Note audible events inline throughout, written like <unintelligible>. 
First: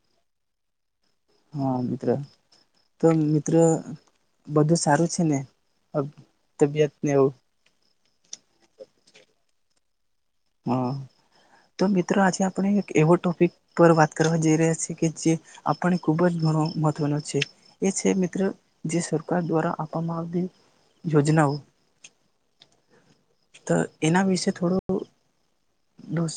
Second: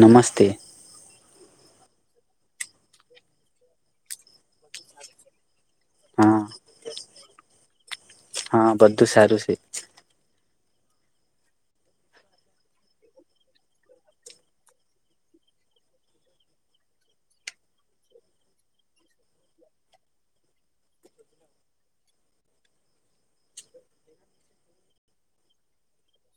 નમસ્તે. હા મિત્ર તો મિત્ર બધું સારું છે ને? અ હા તબિયત નેવ. હા બધું સારું છે. હા તો મિત્રો આજે આપણે એક એવો ટોપિક પર વાત કરવા જઈ રહ્યા છીએ કે, જે આપને ખુબ જ ઘણો મહત્વનો છે, એ છે મિત્રો જે સરકાર દ્વારા આપવામાં આવતી યોજનાઓ તો એના વિશે થોડું. બસ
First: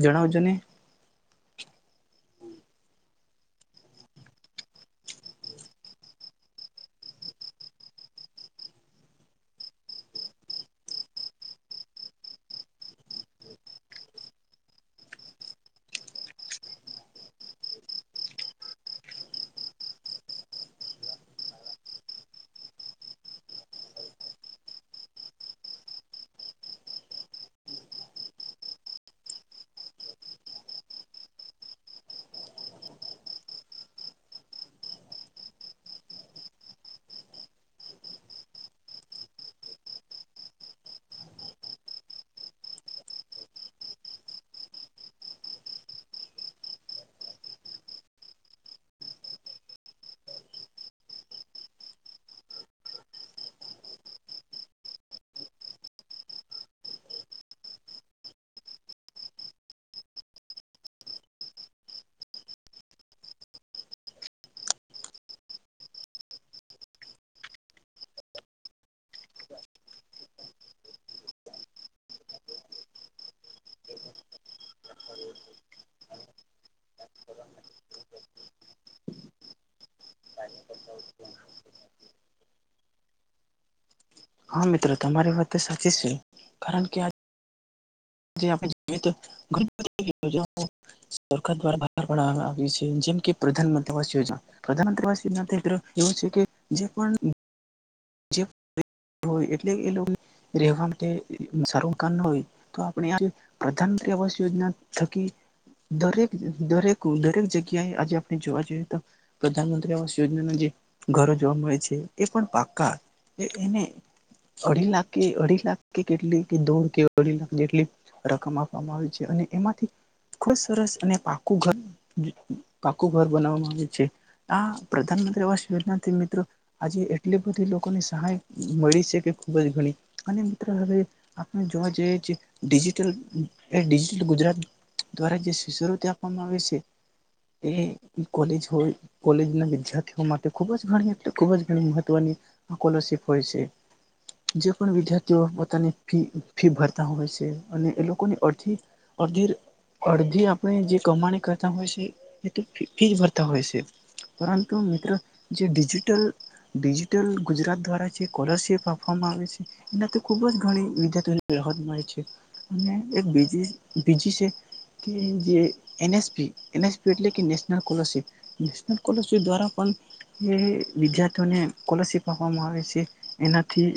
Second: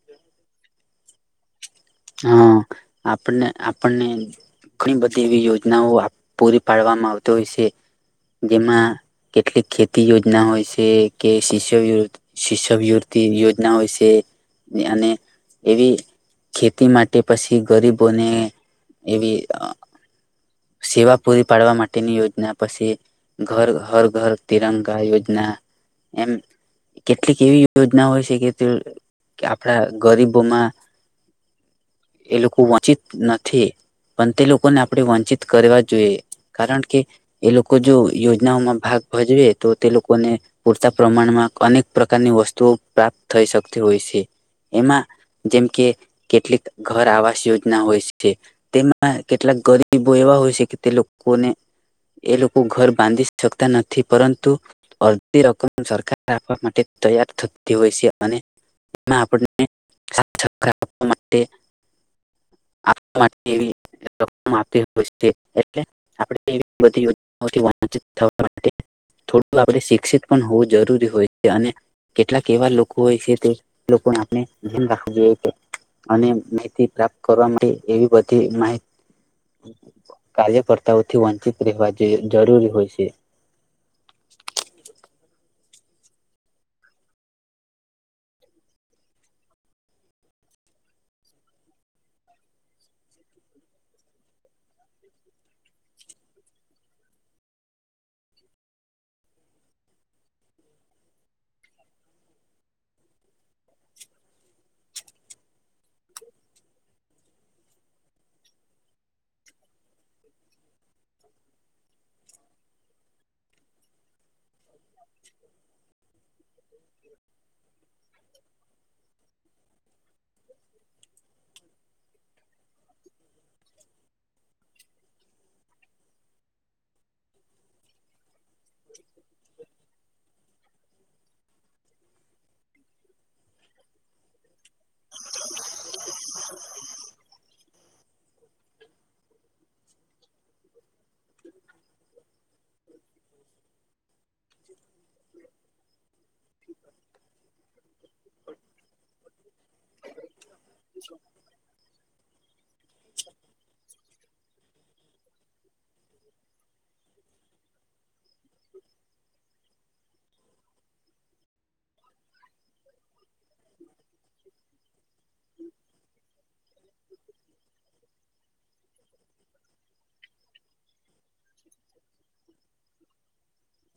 જણાવજો ને. હ આપને આપણને ઘણી બધી એવી યોજનાઓ પૂરી પાડવામાં આવતી હોય છે, જેમાં કેટલીક ખેતી યોજના હોય છે કે શિષ્ય શિષ્યવવૃતિ યોજના હોય છે અને એવી ખેતી માટે પછી, ગરીબોને એવી સેવા પૂરી પાડવા માટેની યોજના પછી. ઘર હર ઘર તિરંગા યોજના એમ કેટલીક એવી યોજના હોય છે, કે આપણા ગરીબોમાં એ લોકો વંચિત નથી. પણ તે લોકોને આપણે વંચિત કરવા જોઈએ કારણ કે એ લોકો જો યોજનાઓમાં ભાગ ભજવે તો તે લોકોને પૂરતા પ્રમાણમાં અનેક પ્રકારની વસ્તુઓ પ્રાપ્ત થઈ શકતી હોય છે. એમાં જેમ કે કેટલીક ઘર આવાસ યોજના હોય છે. તેમાં કેટલાક ગરીબો એવા હોય છે કે તે લોકોને એ લોકો ઘર બાંધી શકતા નથી પરંતુ અડધી રકમ સરકાર આપવા માટે તૈયાર થતી હોય છે. અને તેમાં આપને વા માટેવી આપતી હોય છે એટલે આપ એવી બધીયોજનાથીચ થવા માટે થોડું આપ શિક્ષિત પણ હોવું જરૂરી હોય છે. અને કેટલાક એવા લોકો હોય છે તે લોકો આપણે ધન રાખું જો. અને માહિતી પ્રાપ્ત કરવા માટે એવી બધી માહિત કાર્યકર્તાઓથી વંચિત રહેવા જરૂરી હોય છે. હા મિત્રો તમારી વાત સાચી છે. કારણ કે આ આપણે જો તોણી બધીયોજ સરકાર દ્વા બહાર પાડ આવી છે. જેમ કે પ્રધાનમંત્રીવાસ યોજના પ્રધાનમંતસ યોજના એવું છે કે જે પણ જે હોય એટલે એ લોકો રહેેવા માટે સારુંકા ન હોય તો આપણે આ પ્રધાનમંત્રી આવાસ યોજના થકી દરેક દરેક દરેક જગ્યાએ આજે આપણે જોવા જઈએ તો, પ્રધાનમંત્રી આવાસ યોજનાના જે ઘરો જોવા મળે છે એ પણ પાકા. એને અઢી લાખ કે અઢી લાખ કે કેટલી કે દોડ કે અઢી લાખ જેટલી રકમ આપવામાં આવે છે. અને એમાંથી ખૂબ સરસ અને પાકું ઘર પાકું ઘર બનાવવામાં આવે છે. આ પ્રધાનમંત્રી આવાસ યોજનાથી મિત્રો આજે એટલી બધી સહાય મળી ખૂબ જ ગણી. અને મિત્રો હવે આપણે જોવા જઈ ડિજિટલ ડિજિટલ ગુજરાત દ્વારા જે શિષ્યવૃતિ આપવામાં આવે છે એ કોલેજ હો કોલેજ ના વિદ્યાર્થીઓ માટે ખુબ જ ગણી એટલે ખૂબ જ ઘણી મહત્વની. સ્લરશીપ હોય છે જે પણ વિદ્યાર્થીઓ પોતાની ફી ભરતા હોય છે અને એ લોકોની અડધી અડધી અડધી આપણે જે કમાણી કરતા હોય છે. એ ફીજ ભરતા હોય છે પરંતુ મિત્રો જે ડિજિટલ ડિજિટલ ગુજરાત દ્વારા જે સ્કોલરશિપ આપવામાં આવે છે, એનાથી ખૂબ જ ઘણી વિદ્યાર્થીઓની રાહત મળે છે. અને એક બીજી બીજી છે કે જે એનએસપી એનએસપી એટલે કે નેશનલ સ્કોલરશિપ નેશનલ સ્કોલરશિપ દ્વારા પણ એ વિદ્યાર્થીઓને સ્કોલરશિપ આવે છે. એનાથી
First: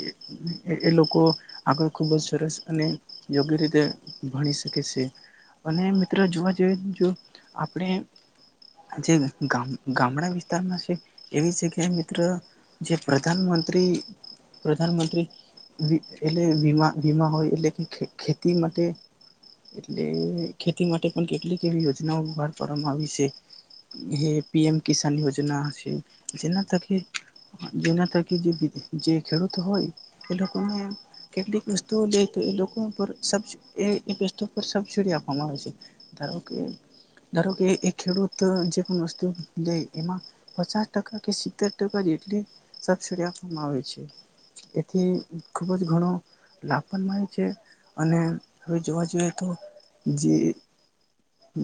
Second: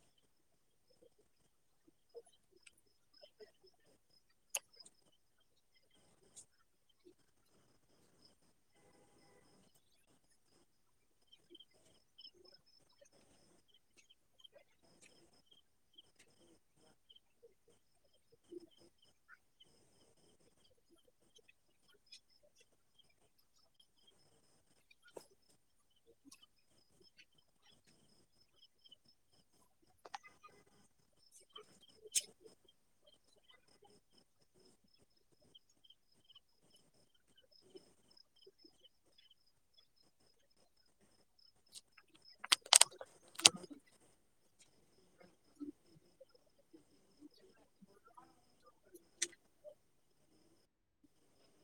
એ લોકો આગળ ખૂબ જ સરસ અને યોગ્ય રીતે ભણી શકે છે. અને મિત્ર જોવા જઈ જો આપણે જે ગામડા વિસ્તારમાં છે એવી જગ્યાએ મિત્ર જે પ્રધાનમંત્રી પ્રધાનમંત્રીી એટલે વીમા વીમા હોય એટલે કે ખેતી માટે એટલે ખેતી માટે પણ કેટલી એવી યોજનાઓ બહાર પાડવામાં આવી છે. હે પીએમ કિસાન યોજના હ છે, જેના તકે જેના થકી જે જે ખેડૂત હોય એ લોકોને કેટલીક વસ્તુઓ લઈ તો એ લોકો વસ્તુ પર સબસીડી આપવામાં આવે છે. ધારો કે ધારો કે એ ખેડૂત જે પણ વસ્તુ લે એમાં પચાસ ટકા કે સિત્તેર ટકા જેટલી સબસડી આપવામાં આવે છે. એથી ખુબ જ ઘણો લાભ પણ મળે છે. અને હવે જોવા જઈએ તો જે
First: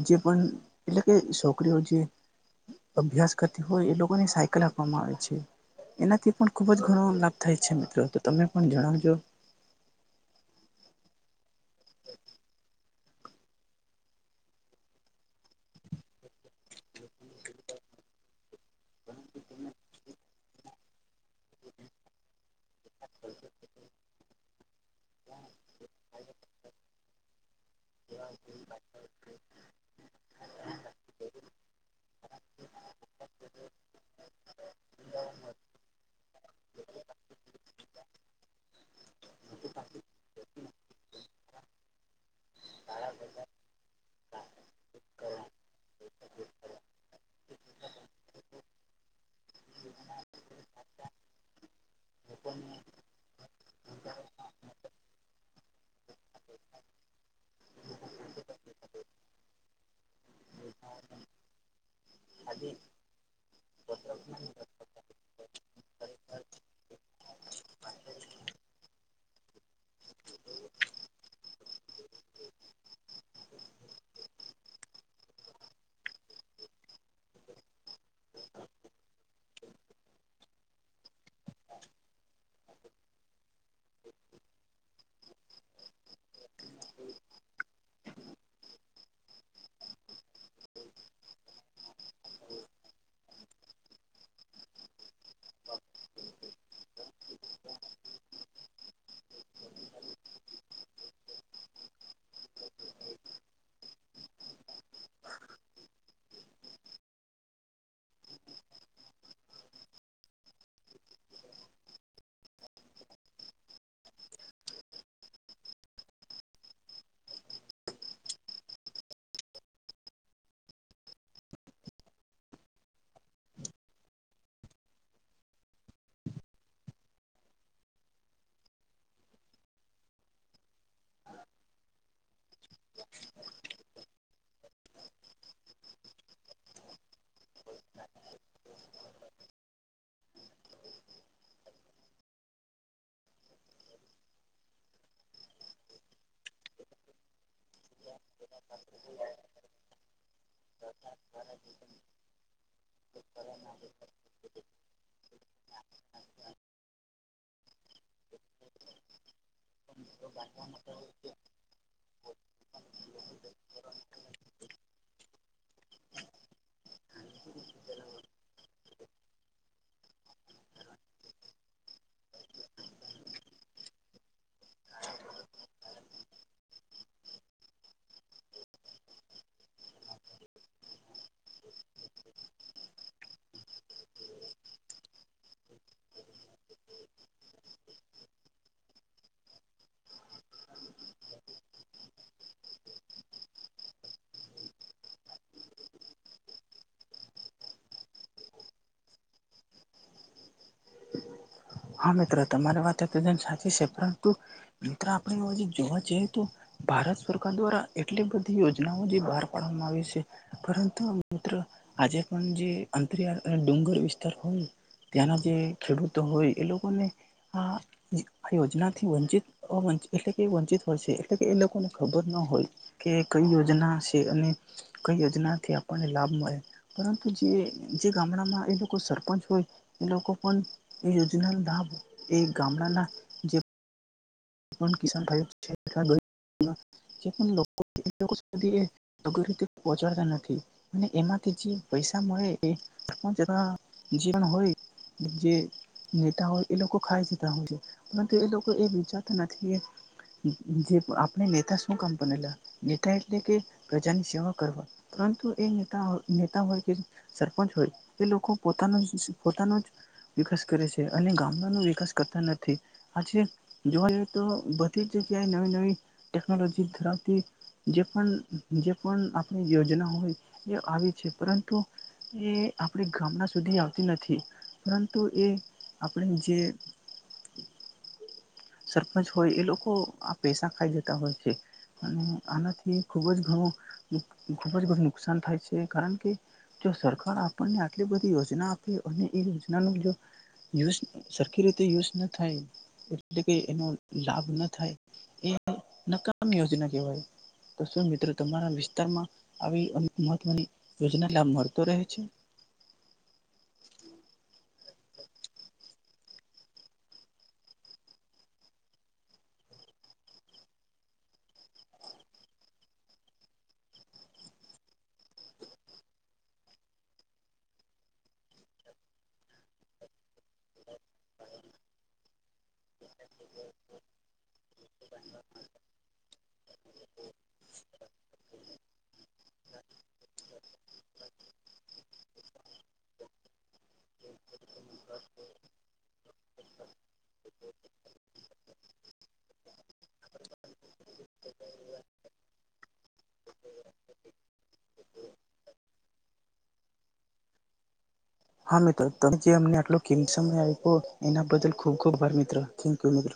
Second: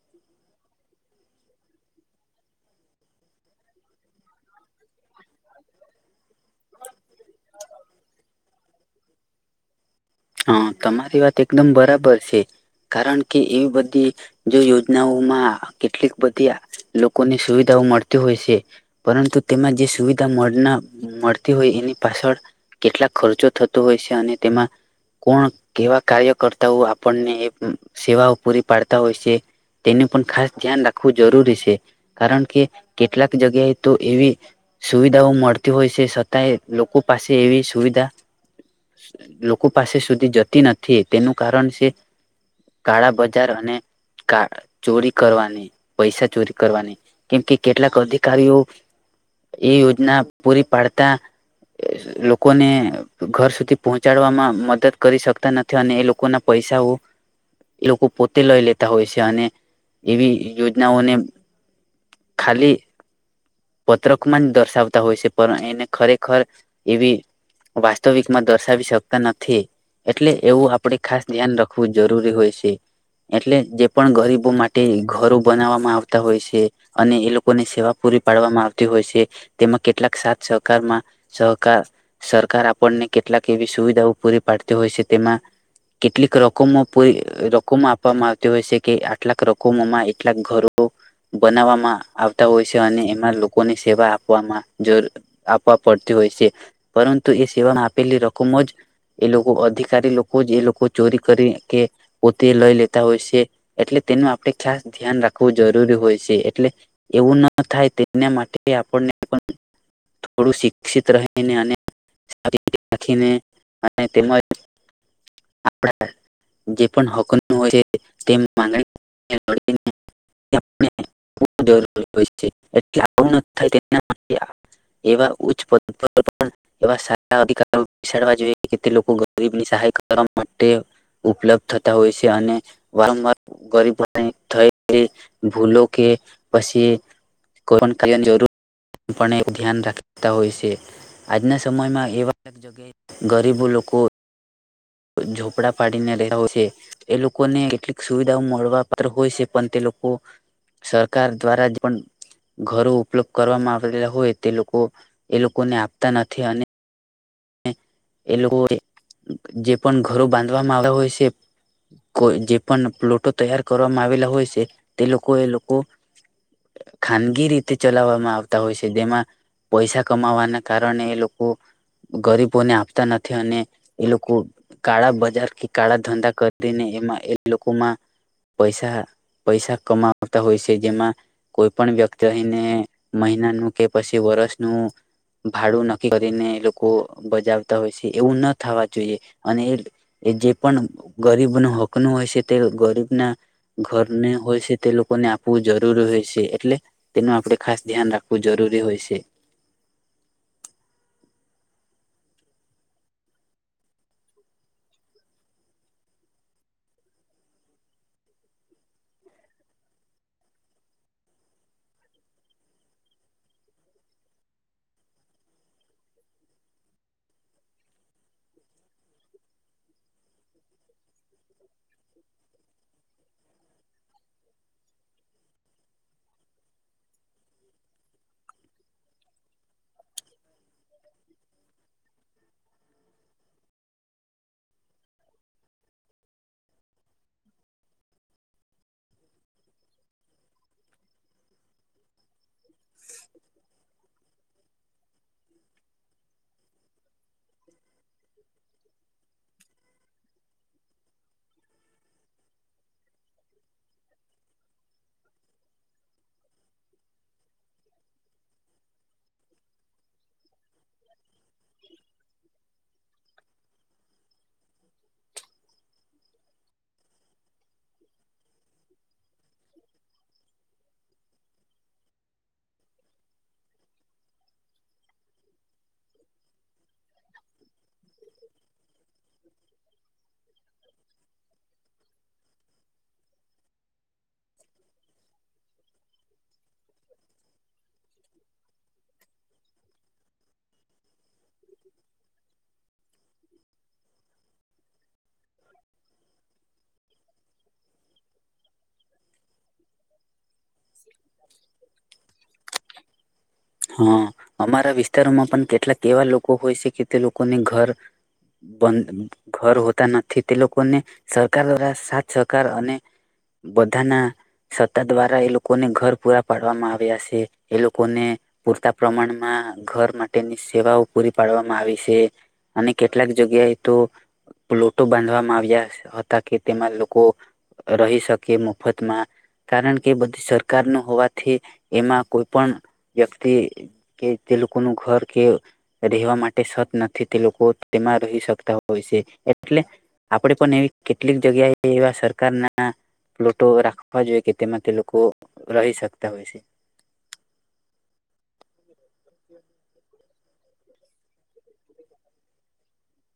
જે પણ એટલે કે છોકરીઓ જે અભ્યાસ કરતી હોય એ લોકોને સાયકલ આપવામાં આવે છે. એનાથી પણ ખુબ જ ઘણો લાભ થાય છે મિત્રો તો તમે પણ જણાવજો. હા તમારી વાત એકદમ બરાબર છે. કારણ કે એવી બધી જે યોજનાઓમાં કેટલીક બધી લોકોને સુવિધાઓ મળતી હોય છે પરંતુ તેમાં જે સુવિ <unintelligible> મળતી હોય એની પાછળ કેટલા ખર્ચો થતો હોય છે અને તેમાં કોણ કેવા કાર્ય કરતા હોય આપણને એ સેવાઓ પૂરી પાડતા હોય છે તેનું પણ ખાસ ધ્યાન રાખવું જરૂરી છે કારણ કે, કેટલાક જગ્યાએ તો એવી સુવિધાઓ મળતી હોય છે છતાંય લોકો પાસે એવી સુવિધા લોકો પાસે સુધી જતી નથી. તેનું કારણ છે કાળા બજાર અને કા ચોરી કરવાની પૈસા ચોરી કરવાની કેમ કે કેટલાક અધિક કારીઓ એ યોજના પૂરી પાડતા લોકોને ઘર સુધી પહોંચાડવામાં મદદ કરી શકતા નથી અને એ લોકોના પૈસાઓ એ લોકો પોતે લઈ લેતા હોય છે અને એવી યોજનાઓને ખાલી પત્રકમાં જ દર્શાવતા હોય છે. પણ એને ખરેખર એવી વાસ્તવિકમાં દર્શાવી શકતા નથી એટલે એવું આપણે ખાસ ધ્યાન રાખવું જરૂરી હોય છે એટલે જે પણ ગરીબો માટે ઘરો બનાવવામાં આવતા હોય છે અને એ લોકોની સેવા પૂરી પાડવામાં આવતી હોય છે તેમાં કેટલાક સાથ સહકારમાં સહકાર સરકાર આપ આપણને કેટલાક એવી સુવિધાઓ પૂરી પાડતી હોય છે તેમાં કેટલીક રકમો પૂરી રકમો આપવામાં આવતી હોય છે કે આટલાક રકમોમાં એટલાક ઘરો બનાવવામાં આવતા હોય છે અને ના લોકોની સેવા આપવામાં આપવા પડતી હોય છે પરંતુ એ સેવામાં હાજર આપેલી રકમ જ એ લોકો અધિકારી લોકો જ એ લોકો ચોરી કરી કે પોતે લઈ લેતા હોય છે એટલે તેનું આપણે ખાસ ધ્યાન રાખવું જરૂરી હોય છે એટલે એવું ના થાય. એના માટે આપણને પણ થોડું શિક્ષિત રહીને અને રાખીને અને તેમજ આપણા જે પણ હક હોય છે તેમ ગણી હો છે. એ આવું તેના માટે એવા ઉચ્ચ પદ પર પણ એવા સારા અધિકારો બેસાડવા જોઈએ કે તે લોકો ગરીબની સહાય કરવા માટે ઉપલબ્ધ થતા હોય છે અને વારંવાર ગરીબ થયલી ભૂલો કે પછી <unintelligible> જરૂર પણ ધ્યાન રાખતા હોય છે આજના સમયમાં એવા જગ્યાએ ગરીબો લોકો ઝોપડા પાડીને રહેતા હોય છે એ લોકોને કેટલીક સુવિધાઓ મળ પણ હોય છે પણ તે લોકો સરકાર દ્વારા પણ ઘરો ઉપલબ્ધ કરવામાં આવેલા હોય તે લોકો એ લોકોને આપતા નથી અને એ લોકોએ જે પણ ઘરો બાંધવામાં આવ્યા હોય છે કો જે પણ પ્લોટો તૈયાર કરવામાં આવેલા હોય છે તે લોકો એ ખાનગી રીતે ચલાવવામાં આવતા હોય છે જેમાં પૈસા કમાવાના કારણે એ લોકો ગરીબોને આપતા નથી અને એ લોકો કાળા બજાર કે કાળા ધંધા કરીને એમાં એ લોકોમાં પૈસા પૈસા કમાવતા હોય છે જેમાં કોઈ પણ વ્યક્તિ અહીને મહિનાનું કે પછી વર્ષનું ભાડું નક્કી કરીને લોકો બજાવતા હોય છે એવું ના થવા જોઈએ અને એ જે પણ ગરીબનો હકનું હોય છે તે ગરીબના ઘરને હોય છે તે લોકોને આપવું જરૂરી હોય છે એટલે તેનું આપણે ખાસ ધ્યાન રાખવું જરૂરી હોય છે. હા મિત્ર તમારી વાત તદન સાચી છે પરંતુ મિત્ર આપણે જોવા જઈએ તો ભારત સરકાર દ્વારા એટલી બધી યોજનાઓ જે બહાર પાડવામાં આવી છે પરંતુ મિત્ર આજે પણ જે અંતરિયાળ અને ડુંગર વિસ્તાર હોય ત્યાંના જે ખેડૂતો હોય એ આ આ યોજના થી વંચિત એટલે કે વંચિત હોય છે એટલે કે એ લોકોને ખબર ના હોય કે કઈ યોજના છે અને કઈ યોજનાથી આપણને લાભ મળે પરંતુ જે ગામડામાં એ લોકો સરપંચ હોય એ લોકો પણ એ <unintelligible> એક ગામડાના જે <unintelligible> તે પહોચાડતા નથી અને એમાંથી જે પૈસા મળે એચ જે હોય જે નેતા હોય એ લોકો ખાઈ જતા હોય છે પરંતુ એ લોકો એ વિચ જે આપણે નેતા શું કામ બનેલા નેતા એટલે કે પ્રજાની સેવા કરવા પરંતુ એ નેતા નેતા હોય કે સરપંચ હોય એ લોકો પોતાનો પોતાનો જ વિકાસ કરે છે અને ગામડાનો વિકાસ કરતા નથી આજે જોવા જઈએ તો બધી જ જગ્યાએ નવી નવી ટેકનોલોજી ધરાવતી જે પણ જે પણ આપણી યોજના હોય એ આવી છે પરંતુ એ આપણે ગામડા સુધી આવતી નથી પરંતુ એ આપણે જે સરપંચ હોય એ લોકો આ પેસા ખાઈ જતા હોય છે અને આનાથી ખૂબ જ ઘણું ખૂબ બઘું નુકસાન થાય છે કારણ કે, જો સરકાર આપણને આટલી બધી યોજના આપે અને એ યોજનાનું જો યુઝ સરખી રીતે યુઝ ના થાય એટલે કે એનો લાભ ના થાય એ નકામ યોજના કહેવાય તો શું મિત્રો તમારા વિસ્તારમાં આવી યોજના લાભ મળતો રહે છે <inaudible> હા અમારા વિસ્તારોમાં પણ કેટલાક એવા લોકો હોય છે કે તે લોકોને ઘર બધ ઘર હોતા નથી તે લોકોને સરકાર દ્વારા સાથ સહકાર અને બધાના સત્તા દ્વારા એ લોકો લોકોને ઘર પૂરા પાડવામાં આવ્યા છે એ લોકોને પૂરતા પ્રમાણમાં ઘર માટેની સેવાઓ પૂરી પાડવામાં આવી છે અને કેટલાક જગ્યાએ તો પ્લોટો બાંધવામાં આવ્યા હતા કે તેમાં લોકો રહી શકે મફતમાં કારણ કે બધ સરકાર ન હોવાથી એમાં કોઈ પણ વ્યક્તિ કે જે લોકોનું ઘર કે રહેવા માટે સત નથી તે લોકો તેમાં રહી શકતા હોય છે એટલે આપણે પણ એવી કેટલીક જગ્યાએ એવા સરકારના પ્લોટો રાખવા જોઈએ કે તેમાં તે કો રહી શકતા હોય છે. હા મિત્ર ત જે અમને આટલો કિંમતી સમય આપ્યો એના બદલ ખૂબ ખૂબ અભાર મિત્ર, થેન્કયું મિત્ર.